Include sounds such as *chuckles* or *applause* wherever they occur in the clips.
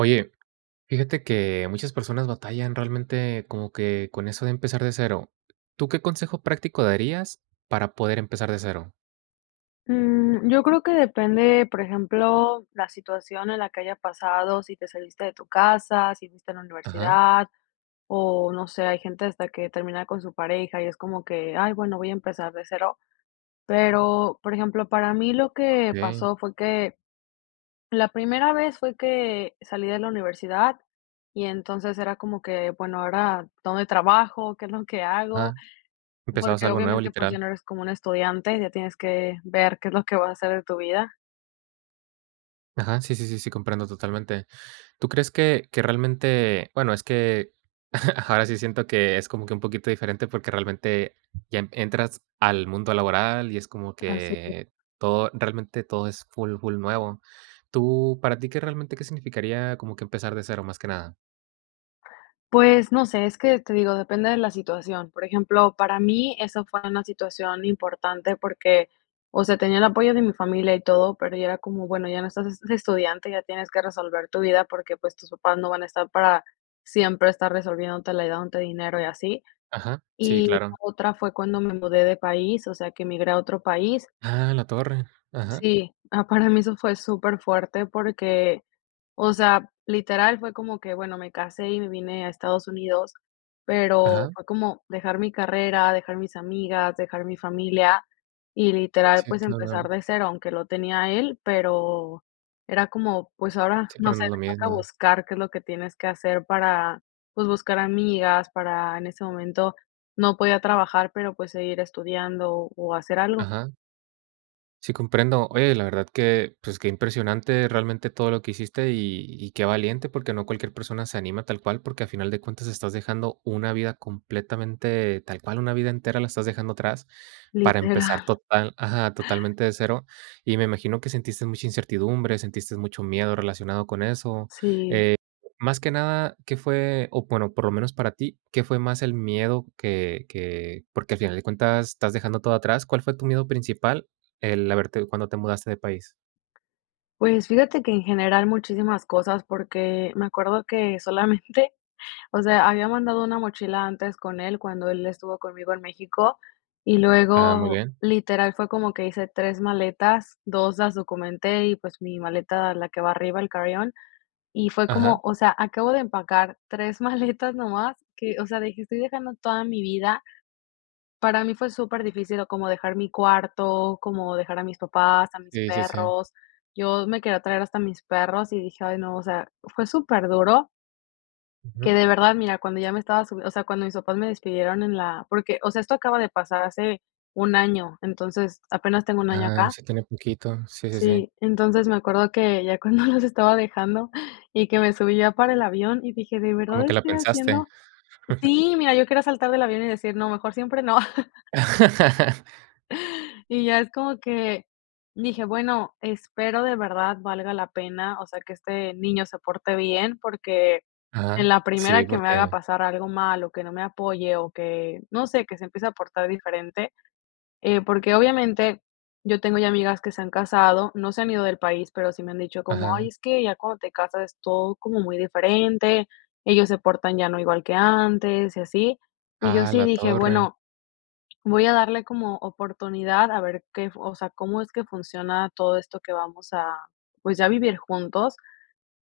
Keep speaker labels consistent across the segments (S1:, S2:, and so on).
S1: Oye, fíjate que muchas personas batallan realmente como que con eso de empezar de cero, ¿tú qué consejo práctico darías para poder empezar de cero?
S2: Mm, yo creo que depende, por ejemplo, la situación en la que haya pasado, si te saliste de tu casa, si fuiste a la
S1: Ajá.
S2: universidad o no sé, hay gente hasta que termina con su pareja y es como que: "Ay, bueno, voy a empezar de cero". Pero, por ejemplo, para mí lo
S1: Ah,
S2: que
S1: okey.
S2: pasó fue que la primera vez fue que salí de la universidad y, entonces, era como que: "Bueno, ahora ¿dónde trabajo?, ¿qué es lo que hago?"
S1: Ajá. Empezabas
S2: Porque
S1: algo nuevo,
S2: obviamente, pues, ya
S1: literal.
S2: no eres como una estudiante, ya tienes que ver qué es lo que va a ser de tu vida.
S1: Ajá, sí, sí, sí, sí, comprendo totalmente. ¿Tú crees que que realmente?, bueno, es que *chuckles* ahora sí siento que es como que un poquito diferente porque realmente, ya entras al mundo laboral y es como
S2: Así.
S1: que todo realmente todo es full, full nuevo, ¿tú para ti qué realmente, qué significaría como que empezar de cero, más que nada?
S2: Pues, no sé, es que, te digo, depende de la situación. Por ejemplo, para mí eso fue una situación importante porque, o sea, tenía el apoyo de mi familia y todo, pero ya era como, bueno, ya no estás de de estudiante, ya tienes que resolver tu vida porque, pues, tus papás no van a estar para siempre estar resolviéndotela, y dándote dinero y así.
S1: Ajá. Sí,
S2: Y la
S1: claro.
S2: otra fue cuando me mudé de país, o sea, que migré a otro país.
S1: ¡Ah, a la torre! Ajá.
S2: Sí. Ah, para mí eso fue súper fuerte porque, o sea, literal fue como que, bueno, me casé y me vine a Estados Unidos, pero
S1: Ajá.
S2: fue como dejar mi carrera, dejar mis amigas, dejar mi familia, y literal,
S1: Sí,
S2: pues empezar
S1: *unintelligible*
S2: de cero, aunque lo tenía a él, pero era como, pues ahora,
S1: Si,
S2: no
S1: pero
S2: sé,
S1: no es lo
S2: me toca
S1: mismo.
S2: buscar qué es lo que tienes que hacer para, pues buscar amigas, para en ese momento no podía trabajar, pero, pues seguir estudiando, o hacer algo.
S1: Ajá. Sí, comprendo. Oye, la verdad que, pues, qué impresionante realmente todo lo que hiciste, y y qué valiente, porque no cualquier persona se anima tal cual, porque al final de cuentas estás dejando una vida completamente, tal cual una vida entera la estás dejando atrás para empezar
S2: Literal.
S1: total ajá, totalmente de cero. Y me imagino que sentiste mucha incertidumbre, sentiste mucho miedo relacionado con eso.
S2: Sí.
S1: Eh, más que nada, ¿qué fue? O bueno, por lo menos para ti, ¿qué fue más el miedo? Que que porque al final de cuentas, estás dejando todo atrás. ¿Cuál fue tu miedo principal el haberte cuando te mudaste de país?
S2: Pues fíjate que en general muchísimas cosas porque, me acuerdo que solamente, o sea, había mandado una mochila antes con él cuando él estuvo conmigo en México, y
S1: Ah. Muy
S2: luego,
S1: bien.
S2: literal, fue como que hice 3 maletas, 2 las documenté, y pues, mi maleta, la que va arriba, el carry-on, y fue
S1: Ajá.
S2: como, o sea, acabo de empacar 3 maletas nomás que, o sea, dije: "Estoy dejando toda mi vida." Para mí fue súper difícil, o como dejar mi cuarto, como dejar a mis papás, a mis
S1: Sí, sí, sí.
S2: perros. Yo me quería traer hasta mis perros y dije: "Ay no." O sea, fue súper duro
S1: Ujú.
S2: que de verdad mira cuando ya me estaba su o sea cuando mis papás me despidieron en la porque o sea esto acaba de pasar hace, 1 año, entonces, apenas tengo 1 año
S1: Ah,
S2: acá.
S1: sí tiene poquito. Sí, sí, sí.
S2: Sí, entonces, me acuerdo que, ya cuando los estaba dejando, y que me subí ya para el avión y dije: "¿De
S1: Como
S2: verdad
S1: que la
S2: estoy
S1: pensaste.
S2: haciendo?"
S1: *chuckles*
S2: Sí, mira, yo quiero saltar del avión y decir: "No, mejor siempre no." *laughs*
S1: *laughs*
S2: Y ya es como que, dije: "Bueno, espero de verdad valga la pena." O sea, que este, niño se porte bien, porque en
S1: Ajá.
S2: la
S1: Sí,
S2: primera que me haga
S1: porque
S2: pasar algo malo, o que no me apoye, o que, no sé, que se empiece a aportar diferente. Eh, porque obviamente, yo tengo ya amigas que se han casado, no se han ido del país, pero sí me han dicho como: "Ay
S1: Ajá.
S2: es que ya cuando te casas es todo como muy diferente, ellos se portan ya no igual que antes." Y así. Y yo
S1: Ah, a
S2: sí
S1: la
S2: dije:
S1: torre.
S2: "Bueno, voy a darle como oportunidad a ver qué o sea, cómo es que funciona todo esto que vamos a, pues, a vivir juntos."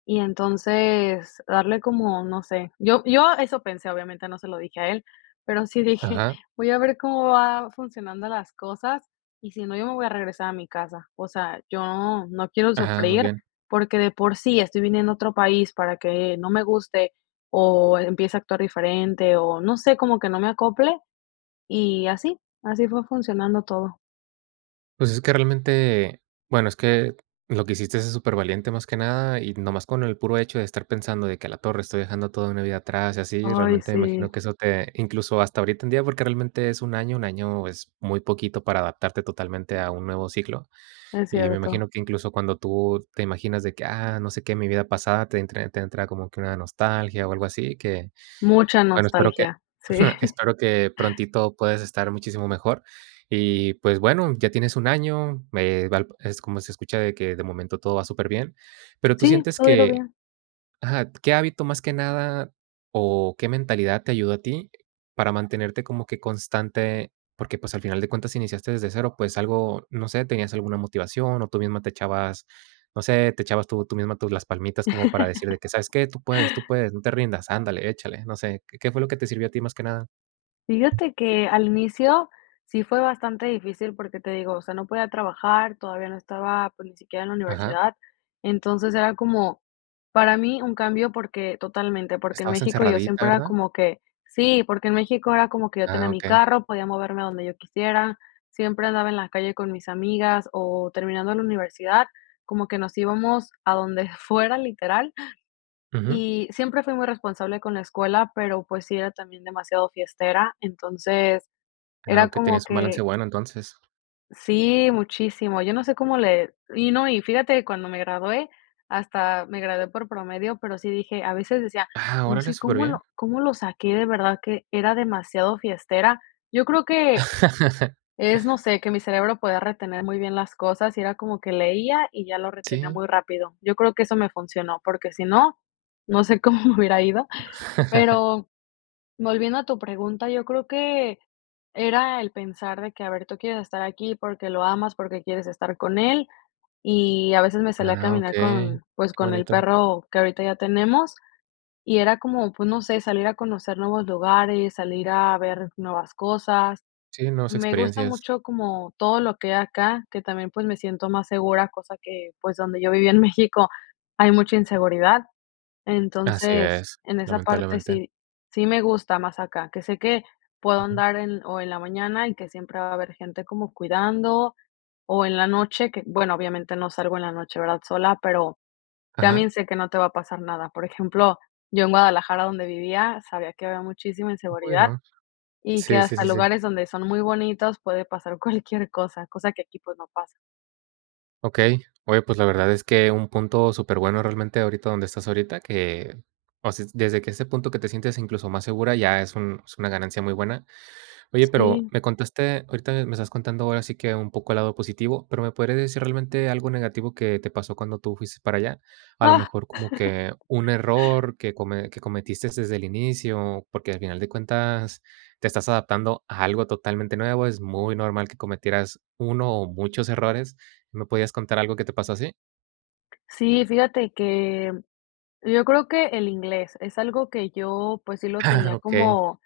S2: Y entonces darle como, no sé, yo yo eso pensé, obviamente no se lo dije a él, pero sí dije:
S1: Ajá.
S2: "Voy a ver cómo va funcionando las cosas, y si no, yo me voy a regresar a mi casa." O sea, yo no quiero
S1: Ajá, muy
S2: sufrir
S1: bien.
S2: porque de por sí estoy viniendo a otro país para que no me guste, o empiece a actuar diferente, o no sé, como que no me acople, y así, así fue funcionando todo.
S1: Pues, es que, realmente, eh, bueno, es que lo que hiciste es súper valiente, más que nada. Y nomás con el puro hecho de estar pensando de que: "A la torre, estoy dejando toda una vida atrás y así", y
S2: Ay,
S1: realmente me
S2: sí.
S1: imagino que eso te incluso hasta ahorita en día, porque realmente es un año, un año es muy poquito para adaptarte totalmente a un nuevo ciclo.
S2: Es
S1: Y me
S2: cierto.
S1: imagino que incluso cuando tú te imaginas de que: "Ah, no sé qué, mi vida pasada", te entra te entra como que una nostalgia o algo así que,
S2: Mucha
S1: bueno, espero que
S2: nostalgia, sí.
S1: *chuckles* espero que prontito puedas estar muchísimo mejor. Y, pues, bueno, ya tienes un año, me valp es como se escucha de que, de momento, todo va súper bien. Pero tú
S2: Sí,
S1: sientes
S2: todo ha ido
S1: que
S2: bien.
S1: ajá, ¿qué hábito más que nada o qué mentalidad te ayudó a ti para mantenerte como que constante? Porque, pues, al final de cuentas iniciaste desde cero, pues, algo, no sé, ¿tenías alguna motivación o tú misma te echabas, no sé, te echabas tú tú misma tus, las palmitas como para decir de que, sabes
S2: *laughs*
S1: qué? "Tú puedes, tú puedes, no te rindas, ándale, échale". No sé, ¿qué qué fue lo que te sirvió a ti más que nada?
S2: Fíjate que al inicio sí fue bastante difícil porque, te digo, o sea, no podía trabajar, todavía no estaba, pues, ni siquiera en la
S1: Ajá.
S2: universidad. Entonces era como para mí un cambio porque totalmente, porque en
S1: Estabas
S2: México yo
S1: encerradita,
S2: siempre era
S1: ¿verdad?
S2: como que sí, porque en México era como que yo
S1: Ah,
S2: tenía mi
S1: okey.
S2: carro, podía moverme a donde yo quisiera, siempre andaba en la calle con mis amigas o terminando la universidad, como que nos íbamos a donde fuera, literal.
S1: Ujú.
S2: Y siempre fui muy responsable con la escuela, pero, pues, sí era también demasiado fiestera. Entonces,
S1: Ah,
S2: era
S1: okey,
S2: como
S1: tenías un balance
S2: que
S1: bueno, entonces.
S2: Sí, muchísimo. Yo no sé cómo le y no, y fíjate que cuando me gradué, hasta me gradué por promedio, pero sí dije, a veces decía,
S1: Ah.
S2: no
S1: Órale,
S2: sé
S1: súper
S2: cómo
S1: bien.
S2: lo cómo lo saqué, de verdad que era demasiado fiestera. Yo creo que,
S1: *laughs*
S2: es no sé, que mi cerebro podía retener muy bien las cosas, y era como que leía y ya lo retenía
S1: Sí.
S2: muy rápido. Yo creo que eso me funcionó, porque si no, no sé cómo me hubiera ido.
S1: *laughs*
S2: Pero volviendo a tu pregunta, yo creo que era el pensar de que, a ver, tú quieres estar aquí porque lo amas, porque quieres estar con él. Y a veces me salía a
S1: Ah,
S2: caminar
S1: okey,
S2: con, pues,
S1: qué
S2: con el
S1: bonito.
S2: perro que ahorita ya tenemos, y era como, pues, no sé, salir a conocer nuevos lugares, salir a ver nuevas cosas.
S1: Sí, nuevas
S2: Me gusta
S1: experiencias.
S2: mucho como todo lo que hay acá, que también, pues, me siento más segura, cosa que, pues, donde yo vivía en México, hay mucha inseguridad.
S1: Así
S2: Entonces,
S1: es,
S2: en esa parte
S1: lamentablemente.
S2: sí sí me gusta más acá, que sé que puedo
S1: Ujú.
S2: andar en o en la mañana y que siempre va a haber gente como cuidando, o en la noche que, bueno, obviamente no salgo en la noche, ¿verdad?, sola, pero
S1: Ajá.
S2: también sé que no te va a pasar nada. Por ejemplo, yo en Guadalajara donde vivía sabía que había muchísima inseguridad
S1: Bueno.
S2: y que
S1: Sí, sí,
S2: hasta
S1: sí, sí.
S2: lugares donde son muy bonitos puede pasar cualquier cosa, cosa que aquí, pues, no pasa.
S1: Okey. Oye, pues, la verdad es que un punto superbueno realmente ahorita donde estás ahorita, que, o sea, desde que ese punto que te sientas incluso más segura, ya es un es una ganancia muy buena. Oye, pero
S2: Sí.
S1: me contaste ahorita me estás contando ahora sí que un poco el lado positivo, pero, ¿me podría decir realmente algo negativo que te pasó cuando tú fuiste para allá?, a lo mejor como
S2: *laughs*
S1: que un error que come que cometiste desde el inicio, porque al final de cuentas te estás adaptando a algo totalmente nuevo, es muy normal que cometieras uno o muchos errores, ¿me podías contar algo que te pasó así?
S2: Sí, fíjate que yo creo que el inglés es algo que yo, pues, sí lo
S1: Ah,
S2: tenía
S1: okey.
S2: como,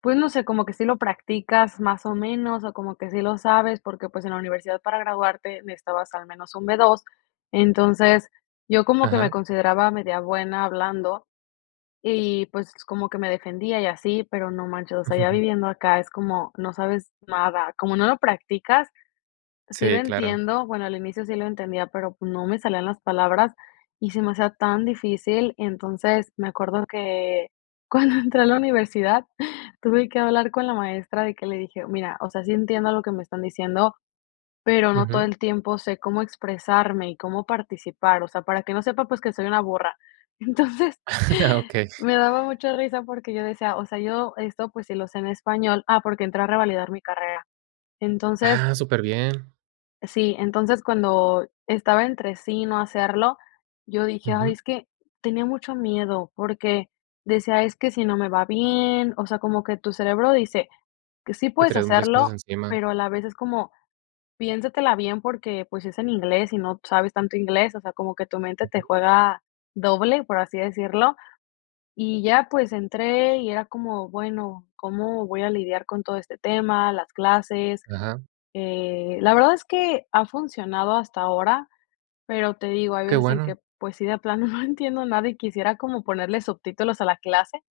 S2: pues, no sé, como que sí lo practicas más o menos, o como que sí lo sabes, porque, pues, en la universidad para graduarte necesitabas al menos un B2. Entonces, yo como que me
S1: Ajá.
S2: consideraba media buena hablando y, pues, como que me defendía y así, pero no manches, o sea, ya
S1: Ujú.
S2: viviendo acá es como, no sabes nada, como no lo practicas, sí lo
S1: Sí, claro.
S2: entiendo, bueno, al inicio sí lo entendía, pero, pues, no me salían las palabras y se me hacía tan difícil. Entonces, me acuerdo que cuando entré a la universidad tuve que hablar con la maestra de que le dije: "Mira, o sea, sí entiendo lo que me están diciendo, pero no todo
S1: Ujú.
S2: el tiempo sé cómo expresarme y cómo participar," o sea, para que no sepa, pues, que soy una burra. Entonces,
S1: *laughs* Okey.
S2: me daba mucha risa porque yo decía, o sea, yo esto, pues, si lo sé en español, ah, porque entré a revalidar mi carrera. Entonces.
S1: Ah, superbién.
S2: Sí, entonces, cuando estaba entre sí y no hacerlo, yo dije, ay
S1: Ujú.
S2: es que tenía mucho miedo porque decía: "Es que sí no me va bien", o sea, como que tu cerebro dice que sí
S1: Que
S2: puedes
S1: traías muchas cosas
S2: hacerlo,
S1: encima.
S2: pero a la vez es como: "Piénsatela bien porque pues es en inglés y no sabes tanto inglés", o sea, como que tu mente te
S1: Ujú.
S2: juega doble, por así decirlo. Y ya pues entré y era como, bueno, ¿cómo voy a lidiar con todo este tema, las clases?
S1: Ajá.
S2: Eh, la verdad es que ha funcionado hasta ahora, pero te digo, hay
S1: Qué
S2: veces en que,
S1: bueno.
S2: pues sí, de plano no entiendo nada y quisiera como ponerle subtítulos a la clase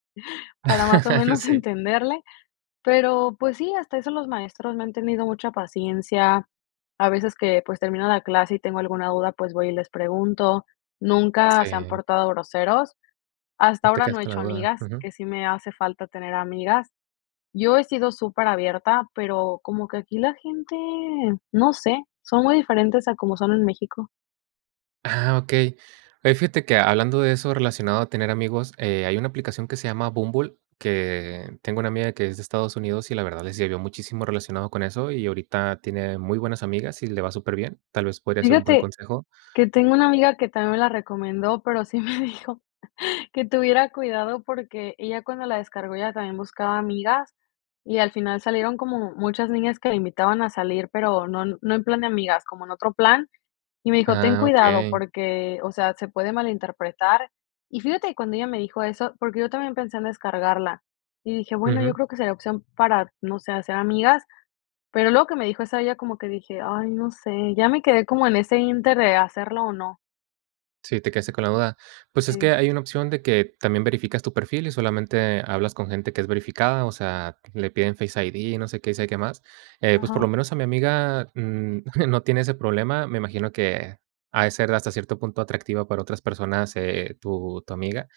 S2: para más o
S1: *laughs*
S2: menos
S1: Sí.
S2: entenderle. Pero, pues sí, hasta eso los maestros me han tenido mucha paciencia. A veces que, pues, termina la clase y tengo alguna duda, pues, voy y les pregunto. Nunca se han
S1: Sí.
S2: portado groseros. Hasta
S1: No te
S2: ahora
S1: quedas
S2: no he
S1: con la
S2: hecho
S1: duda,
S2: amigas,
S1: ujú.
S2: que sí me hace falta tener amigas. Yo he sido súper abierta, pero como que aquí la gente, no sé, son muy diferentes a como son en México.
S1: Ah, okey. Oye, fíjate que hablando de eso relacionado a tener amigos, eh, hay una aplicación que se llama Bumble, que tengo una amiga que es de Estados Unidos y la verdad les ayudó muchísimo relacionado con eso y ahorita tiene muy buenas amigas y le va superbién. Tal vez podría ser un buen
S2: Fíjate
S1: consejo.
S2: que tengo una amiga que también me la recomendó, pero sí me dijo que tuviera cuidado porque ella cuando la descargó ella también buscaba amigas y al final salieron como muchas niñas que la invitaban a salir, pero no no en plan de amigas, como en otro plan y me dijo ten
S1: Ah,
S2: cuidado
S1: okey.
S2: porque, o sea, se puede malinterpretar y fíjate cuando ella me dijo eso porque yo también pensé en descargarla y dije: "Bueno, yo
S1: Ujú.
S2: creo que sería opción para, no sé, hacer amigas", pero luego que me dijo eso ella como que dije: "Ay no sé", ya me quedé como en ese inter de hacerlo o no.
S1: Sí, te quedaste con la duda. Pues es
S2: Sí.
S1: que hay una opción de que también verificas tu perfil y solamente hablas con gente que es verificada, o sea, le piden Face ID, no sé qué, y sabe qué más. Eh, pues, por
S2: Ajá.
S1: lo menos a mi amiga, mm, *chuckles* no tiene ese problema, me imagino que ha de ser hasta cierto punto atractiva para otras personas, eh, tu tu amiga,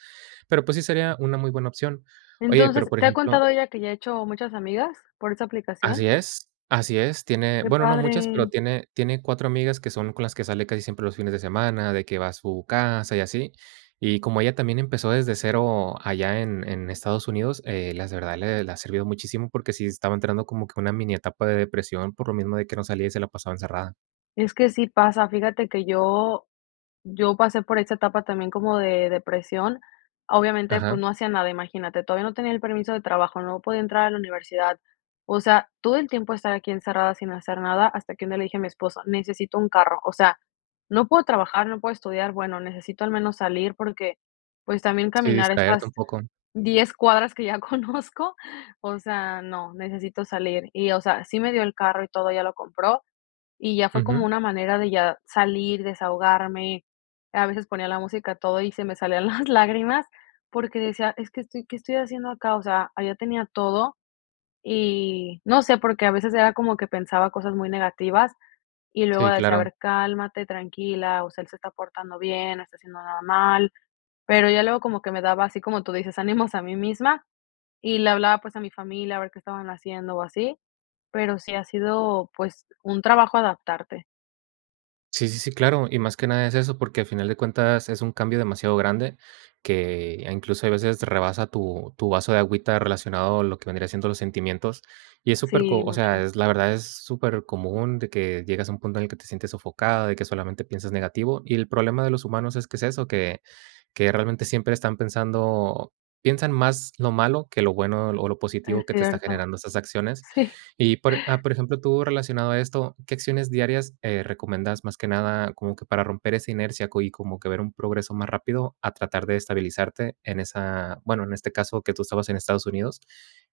S1: pero, pues, sí sería una muy buena opción. Oye, pero,
S2: Entonces,
S1: por
S2: ¿te ha
S1: ejemplo
S2: contado ella que ya ha hecho muchas amigas por esa
S1: Así
S2: aplicación?
S1: es, así es. Tiene,
S2: Qué
S1: bueno, no muchas, pero
S2: padre.
S1: tiene tiene 4 amigas que son con las que sale casi siempre los fines de semana, de que va a su casa y así. Y como ella también empezó desde cero allá en en Estados Unidos, eh, las de verdad le le ha servido muchísimo, porque sí estaba entrando como que una mini etapa de depresión por lo mismo de que no salía y se la pasaba encerrada.
S2: Es que sí pasa, fíjate que yo, yo pasé por esta etapa también como de depresión. Obviamente, pues,
S1: Ajá.
S2: no hacía nada, imagínate, todavía no tenía el permiso de trabajo, no podía entrar a la universidad, o sea, todo el tiempo estar aquí encerrada sin hacer nada, hasta que un día le dije a mi esposo, necesito un carro, o sea, no puedo trabajar, no puedo estudiar, bueno, necesito al menos salir porque, pues, también
S1: Sí,
S2: caminar
S1: distraerte un
S2: estas
S1: poco.
S2: 10 cuadras que ya conozco, o sea, no, necesito salir. Y, o sea, sí me dio el carro y todo, ya lo compró, y ya fue como
S1: Ujú.
S2: una manera de ya salir, desahogarme. A veces ponía la música a todo, y se me salían las lágrimas, porque decía: "Es que estoy ¿qué estoy haciendo acá?", o sea, allá tenía todo, y no sé, porque a veces era como que pensaba cosas muy negativas, y luego
S1: Sí,
S2: decía: "A
S1: claro.
S2: ver, cálmate, tranquila, o sea, él se está portando bien, no está haciendo nada mal", pero ya luego como que me daba así, como tú dices, ánimos a mí misma y le hablaba, pues, a mi familia a ver qué estaban haciendo o así, pero sí ha sido, pues, un trabajo adaptarte.
S1: Sí, sí, sí, claro. Y más que nada es eso, porque al final de cuentas es un cambio demasiado grande que, incluso, hay veces rebasa tu tu vaso de agüita relacionado a lo que vendría siendo los sentimientos, y es
S2: Sí,
S1: superco, o sea,
S2: mucho.
S1: es la verdad, es supercomún de que llegas a un punto en el que te sientes sofocada, de que solamente piensas negativo. Y el problema de los humanos es que es eso, que que realmente siempre están pensando piensan más lo malo que lo bueno o lo
S2: Es
S1: positivo que te está
S2: cierto.
S1: generando esas acciones.
S2: Sí.
S1: Y por e a por ejemplo, tú relacionado a esto, ¿qué acciones diarias, eh, recomiendas, más que nada, como que para romper esa inercia co y como que ver un progreso más rápido a tratar de estabilizarte en esa, bueno, en este caso que tú estabas en Estados Unidos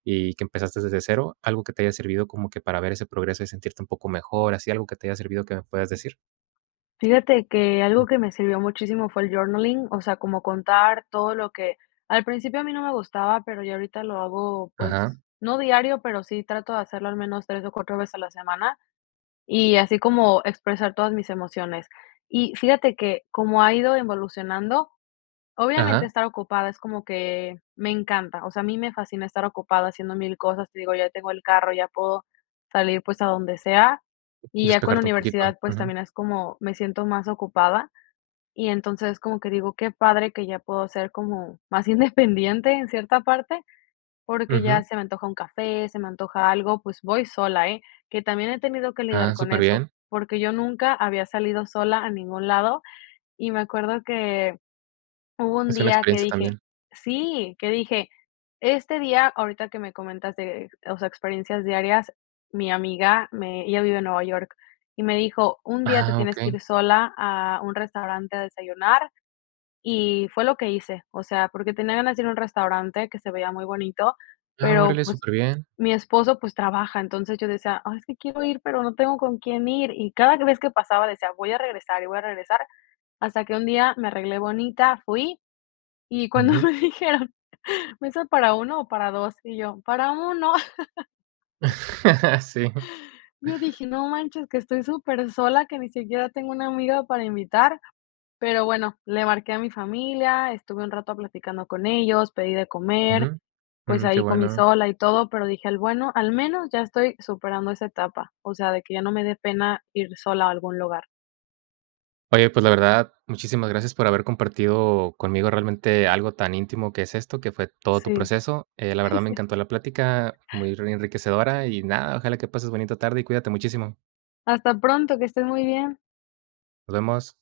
S1: y que empezaste desde cero? ¿Algo que te haya servido como que para ver ese progreso y sentirte un poco mejor, así algo que te haya servido que me puedas decir?
S2: Fíjate que algo que me sirvió muchísimo fue el journaling, o sea, como contar todo lo que al principio a mí no me gustaba, pero ya ahorita lo hago, pues,
S1: Ajá.
S2: no diario, pero sí trato de hacerlo al menos 3 o 4 veces a la semana, y así como expresar todas mis emociones. Y fíjate que como ha ido evolucionando, obviamente
S1: Ajá.
S2: estar ocupada es como que me encanta. O sea, a mí me fascina estar ocupada haciendo mil cosas, te digo, ya tengo el carro, ya puedo salir, pues, a donde sea, y ya con la
S1: Despejarte un poquito.
S2: universidad, pues,
S1: Ujú.
S2: también es como, me siento más ocupada, y entonces, como que digo: "Qué padre que ya puedo ser como más independiente en cierta parte", porque
S1: Ujú.
S2: ya se me antoja un café, se me antoja algo, pues voy sola, ¿eh?, que también he tenido que lidiar
S1: Ah,
S2: con eso,
S1: superbién.
S2: porque yo nunca había salido sola a ningún lado, y me acuerdo que hubo un
S1: Es una
S2: día que
S1: experiencia
S2: dije
S1: también.
S2: sí, que dije este día, ahorita que me comentaste, o sea, experiencias diarias, mi amiga me ella vive en Nueva York y me dijo: "Un día te
S1: Ah,
S2: tienes que
S1: okey.
S2: ir sola a un restaurante a desayunar" y fue lo que hice. O sea, porque tenía ganas de ir a un restaurante que se veía muy bonito,
S1: Ah,
S2: pero,
S1: órale,
S2: pues,
S1: superbién.
S2: mi esposo, pues, trabaja. Entonces, yo decía: "Ah, es que quiero ir, pero no tengo con quién ir", y cada vez que pasaba decía: "Voy a regresar y voy a regresar", hasta que un día me arreglé bonita, fui, y cuando
S1: Ujú.
S2: me dijeron: "¿Mesa para uno o para dos?" Y yo: "Para 1".
S1: *chuckles* Sí.
S2: *laughs* Yo dije, no manches, que estoy supersola, que ni siquiera tengo una amiga para invitar, pero bueno, le marqué a mi familia, estuve un rato platicando con ellos, pedí de comer,
S1: Ujú,
S2: pues
S1: mm, qué
S2: ahí comí
S1: bueno.
S2: sola y todo, pero dije al bueno al menos ya estoy superando esa etapa, o sea, de que ya no me de pena ir sola a algún lugar.
S1: Oye, pues, la verdad, muchísimas gracias por haber compartido conmigo realmente algo tan íntimo que es esto, que fue todo tu
S2: Sí.
S1: proceso. Eh, la verdad, me
S2: *chuckles*
S1: encantó la plática, muy ri enriquecedora y, nada, ojalá que pases bonita tarde y cuídate muchísimo.
S2: Hasta pronto, que estés muy bien.
S1: Nos vemos.